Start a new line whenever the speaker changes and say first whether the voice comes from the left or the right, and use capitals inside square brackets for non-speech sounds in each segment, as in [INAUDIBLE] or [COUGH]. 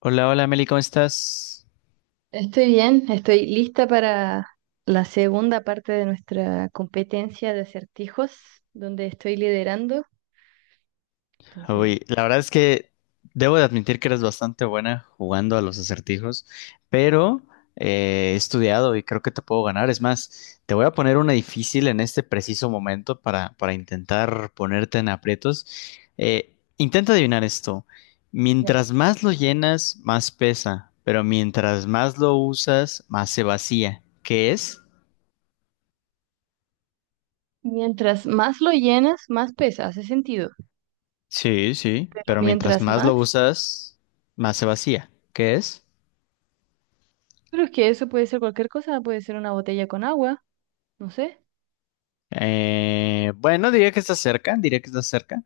left: Hola, hola Meli, ¿cómo estás?
right: Estoy bien, estoy lista para la segunda parte de nuestra competencia de acertijos, donde estoy liderando. Entonces,
left: Uy, la verdad es que debo de admitir que eres bastante buena jugando a los acertijos, pero he estudiado y creo que te puedo ganar. Es más, te voy a poner una difícil en este preciso momento para intentar ponerte en aprietos. Intenta adivinar esto.
right: ya.
left: Mientras más lo llenas, más pesa, pero mientras más lo usas, más se vacía. ¿Qué es?
right: Mientras más lo llenas, más pesa, hace sentido.
left: Sí, sí,
right: Pero
left: pero mientras
right: mientras
left: más
right: más,
left: lo usas, más se vacía. ¿Qué es?
right: pero es que eso puede ser cualquier cosa, puede ser una botella con agua, no sé.
left: Bueno, diría que está cerca, diría que está cerca.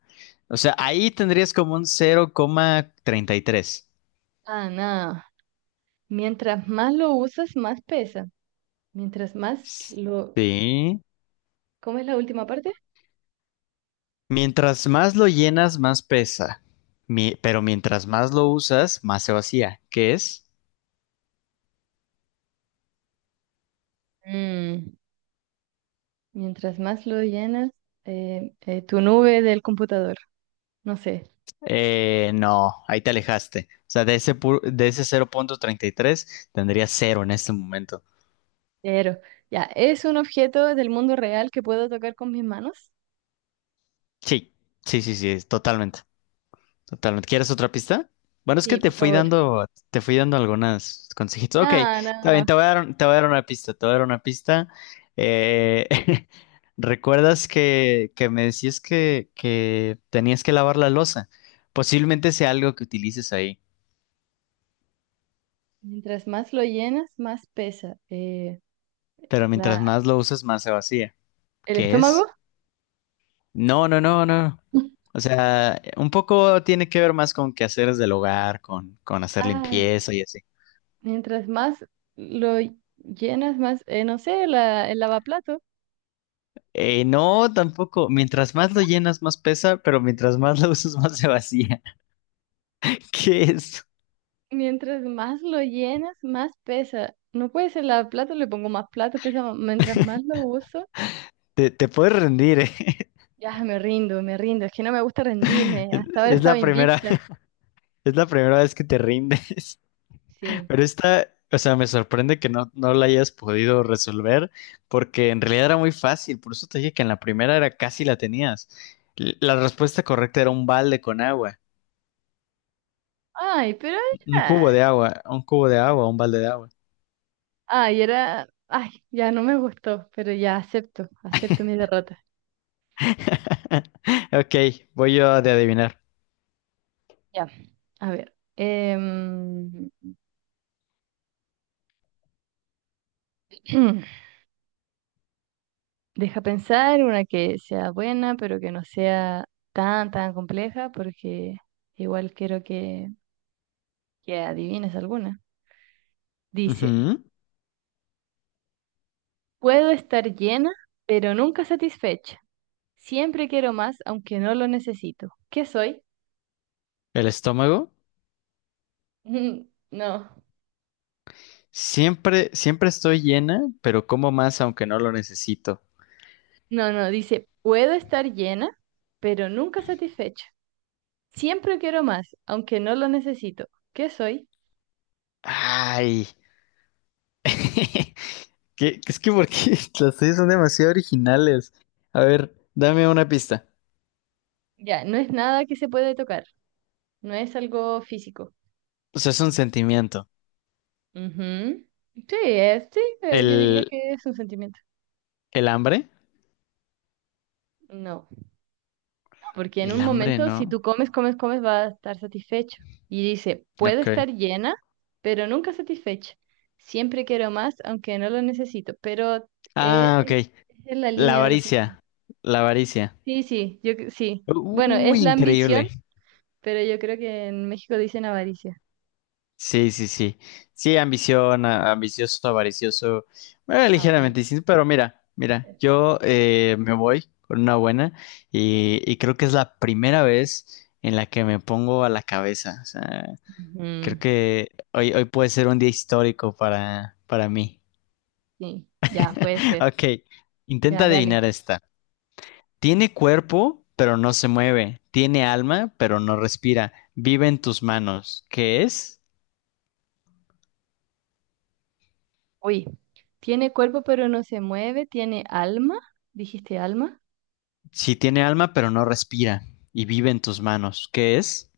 left: O sea, ahí tendrías como un 0,33.
right: Ah, nada. Mientras más lo usas, más pesa. Mientras más lo...
left: Sí.
right: ¿Cómo es la última parte?
left: Mientras más lo llenas, más pesa. Pero mientras más lo usas, más se vacía. ¿Qué es?
right: Mm, Mientras más lo llenas, tu nube del computador, no sé.
left: No, ahí te alejaste. O sea, de ese 0,33 tendría cero en este momento.
right: Pero, ya, ¿es un objeto del mundo real que puedo tocar con mis manos?
left: Sí, sí, sí, sí, totalmente. Totalmente. ¿Quieres otra pista? Bueno, es que
right: Sí, por favor.
left: te fui dando algunas consejitos. Ok,
right: No,
left: está bien,
right: no.
left: te voy a dar una pista, te voy a dar una pista. Eh, [LAUGHS] ¿recuerdas que me decías que tenías que lavar la losa? Posiblemente sea algo que utilices ahí,
right: Mientras más lo llenas, más pesa.
left: pero mientras
right: La,
left: más lo usas, más se vacía.
right: ¿el
left: ¿Qué
right: estómago?
left: es? No, no, no, no.
right: [LAUGHS]
left: O sea, un poco tiene que ver más con quehaceres del hogar, con hacer
right: Ay,
left: limpieza y así.
right: mientras más lo llenas, más, no sé, la, el lavaplato.
left: No, tampoco. Mientras más lo llenas, más pesa, pero mientras más lo [LAUGHS] usas, más se vacía. [LAUGHS] ¿Qué es?
right: Mientras más lo llenas, más pesa. No puede ser lavaplato, le pongo más plato, pesa más. Mientras más lo uso,
left: Te puedes rendir, ¿eh? [LAUGHS]
right: ya me rindo, me rindo. Es que no me gusta rendirme.
left: Es
right: Hasta ahora
left: es
right: estaba
left: la primera,
right: invicta.
left: [LAUGHS] es la primera vez que te rindes. [LAUGHS]
right: Sí.
left: Pero esta, o sea, me sorprende que no la hayas podido resolver, porque en realidad era muy fácil. Por eso te dije que en la primera era casi la tenías. La respuesta correcta era un balde con agua,
right: Ay, pero
left: un cubo de
right: ya.
left: agua, un cubo de agua, un balde de agua.
right: Ay, era. Ay, ya no me gustó, pero ya acepto, acepto mi derrota.
left: [LAUGHS] Ok, voy yo de adivinar.
right: Ya. A ver. [CLEARS THROAT] Deja pensar una que sea buena, pero que no sea tan compleja, porque igual quiero que adivines alguna. Dice:
left: Ujú.
right: puedo estar llena, pero nunca satisfecha. Siempre quiero más, aunque no lo necesito. ¿Qué soy?
left: El estómago.
right: [LAUGHS] No,
left: Siempre, siempre estoy llena, pero como más aunque no lo necesito.
right: no, no. Dice: puedo estar llena, pero nunca satisfecha. Siempre quiero más, aunque no lo necesito. ¿Qué soy?
left: Ay. [LAUGHS] ¿Qué- Es que porque [LAUGHS] las tuyas son demasiado originales. A ver, dame una pista.
right: Ya, no es nada que se puede tocar, no es algo físico.
left: O sea, es un sentimiento.
right: Ujú. Sí, es, sí, yo diría
left: ¿El,
right: que es un sentimiento.
left: ¿el hambre?
right: No, no, porque en un
left: El hambre,
right: momento si tú
left: no.
right: comes, comes, comes, vas a estar satisfecho. Y dice, puedo
left: Ok.
right: estar llena, pero nunca satisfecha. Siempre quiero más, aunque no lo necesito, pero eh,
left: Ah, ok.
right: es en la
left: La
right: línea de los
left: avaricia.
right: sentimientos.
left: La avaricia.
right: Sí, sí, yo cre- sí. Bueno, es
left: Uy,
right: la ambición,
left: increíble.
right: pero yo creo que en México dicen avaricia.
left: Sí, sí, sí. Sí, ambición, ambicioso, avaricioso, bueno,
right: La variante.
left: ligeramente distinto, pero mira, mira, yo me voy con una buena y creo que es la primera vez en la que me pongo a la cabeza. O sea, creo
right: Mm,
left: que hoy, hoy puede ser un día histórico para mí.
right: sí, ya puede
left: [LAUGHS]
right: ser.
left: Ok, intenta
right: Ya, dale.
left: adivinar esta. Tiene cuerpo, pero no se mueve. Tiene alma, pero no respira. Vive en tus manos. ¿Qué es?
right: Uy, tiene cuerpo pero no se mueve, tiene alma. ¿Dijiste alma?
left: Sí tiene alma, pero no respira y vive en tus manos. ¿Qué es?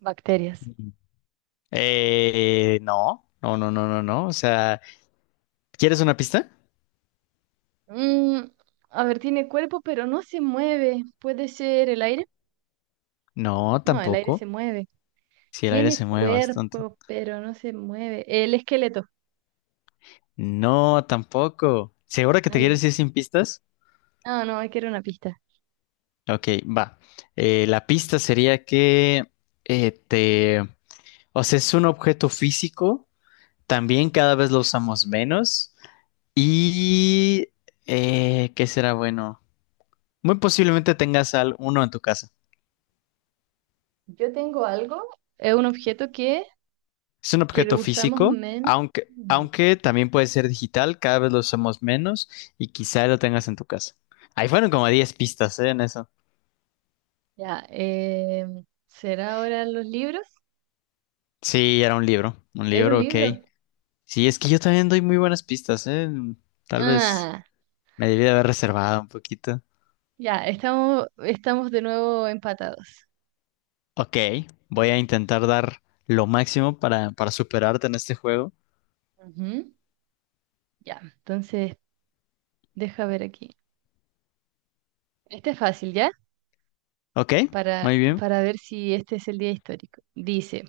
right: Bacterias.
left: Mm. No, no, no, no, no, no. O sea, ¿quieres una pista?
right: Mm, a ver, tiene cuerpo pero no se mueve. ¿Puede ser el aire?
left: No,
right: No, el aire se
left: tampoco.
right: mueve.
left: Si el aire se
right: Tiene
left: mueve bastante.
right: cuerpo pero no se mueve. El esqueleto.
left: No, tampoco. ¿Segura que te
right: Ay,
left: quieres ir sin pistas?
right: no, no, hay que era una pista.
left: Ok, va. La pista sería que te... O sea, es un objeto físico. También cada vez lo usamos menos. ¿Y qué será bueno? Muy posiblemente tengas al uno en tu casa.
right: Yo tengo algo, es un objeto
left: Es un
right: que
left: objeto
right: lo usamos
left: físico,
right: menos. Mm.
left: aunque también puede ser digital, cada vez lo usamos menos y quizá lo tengas en tu casa. Ahí fueron como 10 pistas, ¿eh? En eso.
right: Ya, ¿será ahora los libros?
left: Sí, era un
right: Era un
left: libro, ok.
right: libro.
left: Sí, es que yo también doy muy buenas pistas, ¿eh? Tal vez
right: Ah,
left: me debí de haber reservado un poquito.
right: ya, estamos de nuevo empatados.
left: Ok, voy a intentar dar lo máximo para superarte en este juego.
right: Ujú, ya, entonces, deja ver aquí. Este es fácil, ¿ya?
left: Ok, muy bien.
right: Para ver si este es el día histórico. Dice,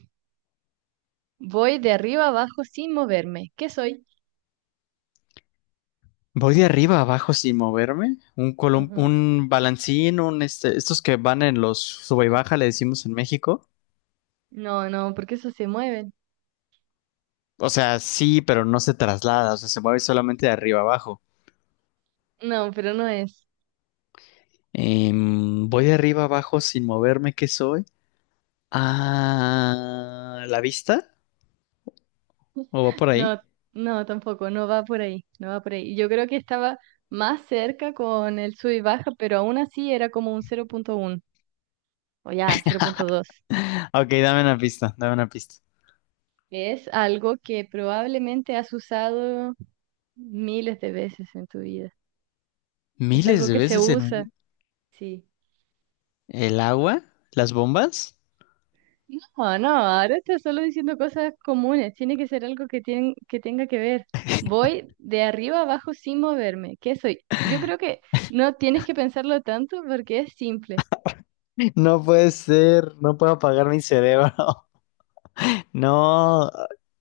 right: voy de arriba abajo sin moverme. ¿Qué soy?
left: Voy de arriba a abajo sin moverme.
right: Ujú.
left: Un balancín, un este, estos que van en los sube y baja, le decimos en México.
right: No, no, porque eso se mueven.
left: O sea, sí, pero no se traslada, o sea, se mueve solamente de arriba a abajo.
right: No, pero no es.
left: Voy de arriba a abajo sin moverme, ¿qué soy? Ah, ¿la vista? ¿O va por ahí?
right: No, no, tampoco, no va por ahí, no va por ahí. Yo creo que estaba más cerca con el sub y baja, pero aún así era como un cero punto uno o ya, cero punto dos.
left: [LAUGHS] Ok, dame una pista, dame una pista.
right: Es algo que probablemente has usado miles de veces en tu vida. Es
left: Miles
right: algo
left: de
right: que se
left: veces en un día.
right: usa, sí.
left: ¿El agua? ¿Las bombas?
right: No, no, ahora estás solo diciendo cosas comunes. Tiene que ser algo que, tien- que tenga que ver. Voy de arriba abajo sin moverme. ¿Qué soy? Yo creo que no tienes que pensarlo tanto porque es simple.
left: [LAUGHS] No puede ser, no puedo apagar mi cerebro. [LAUGHS] No,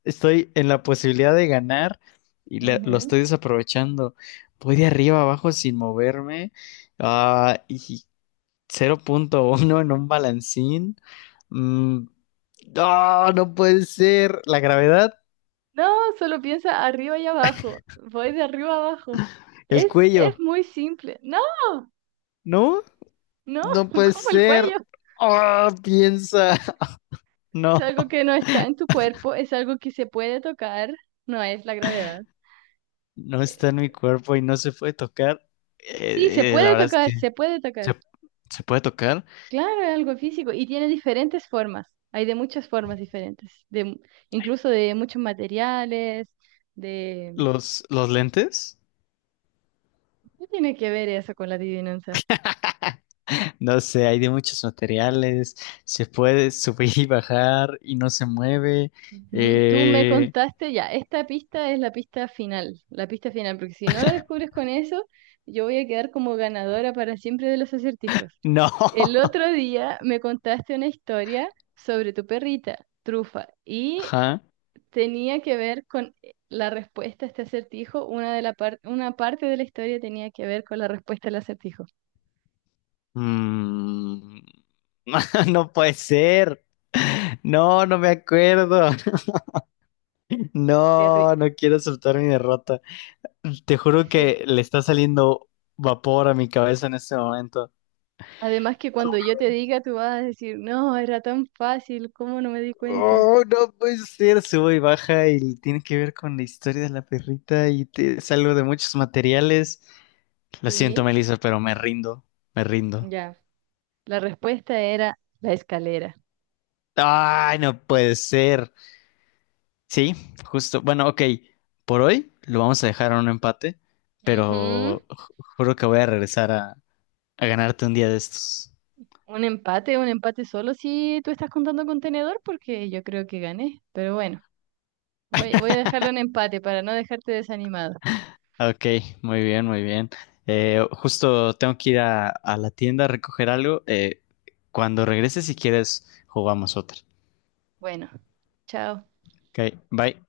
left: estoy en la posibilidad de ganar y lo estoy
right: Ujú.
left: desaprovechando. Voy de arriba abajo sin moverme. Ah, y 0.1 en un balancín. Mm, no, no puede ser. La gravedad,
right: No, solo piensa arriba y abajo. Voy de arriba abajo.
left: el
right: Es
left: cuello.
right: muy simple. No,
left: No,
right: no,
left: no
right: [LAUGHS]
left: puede
right: como el
left: ser.
right: cuello.
left: Ah, piensa. [LAUGHS]
right: Es
left: No,
right: algo que no está en tu cuerpo, es algo que se puede tocar, no es la gravedad.
left: no
right: Eh,
left: está en mi cuerpo y no se puede tocar.
right: Sí, se
left: La
right: puede
left: verdad es
right: tocar,
left: que
right: se puede tocar.
left: se, se puede tocar
right: Claro, es algo físico y tiene diferentes formas. Hay de muchas formas diferentes, de, mu- incluso de muchos materiales, de...
left: los lentes.
right: ¿Qué tiene que ver eso con la adivinanza?
left: No sé, hay de muchos materiales, se puede subir y bajar y no se mueve.
right: Ujú, tú me
left: Eh,
right: contaste ya, esta pista es la pista final, porque si no lo descubres con eso, yo voy a quedar como ganadora para siempre de los acertijos.
left: no.
right: El otro
left: [LAUGHS]
right: día me contaste una historia sobre tu perrita, Trufa, y
left: Ajá.
right: tenía que ver con la respuesta a este acertijo, una de la par- una parte de la historia tenía que ver con la respuesta al acertijo.
left: Mm. [LAUGHS] No puede ser. No, no me acuerdo. [LAUGHS]
right: Terri-
left: No, no quiero aceptar mi derrota. Te juro
right: sí.
left: que le está saliendo vapor a mi cabeza en este momento.
right: Además que cuando yo te diga, tú vas a decir, no, era tan fácil, ¿cómo no me di cuenta?
left: Oh, no puede ser. Subo y baja y tiene que ver con la historia de la perrita y te, es algo de muchos materiales. Lo siento,
right: Sí.
left: Melissa, pero me rindo, me rindo.
right: Ya. La respuesta era la escalera.
left: Ay, no puede ser. Sí, justo. Bueno, ok. Por hoy lo vamos a dejar a un empate,
right: Ujú.
left: pero juro que voy a regresar a ganarte un día de estos.
right: Un empate solo si tú estás contando con tenedor, porque yo creo que gané. Pero bueno, voy a dejarlo en empate para no dejarte desanimado.
left: Ok, muy bien, muy bien. Justo tengo que ir a la tienda a recoger algo. Cuando regreses, si quieres, jugamos otra.
right: Bueno, chao.
left: Ok, bye.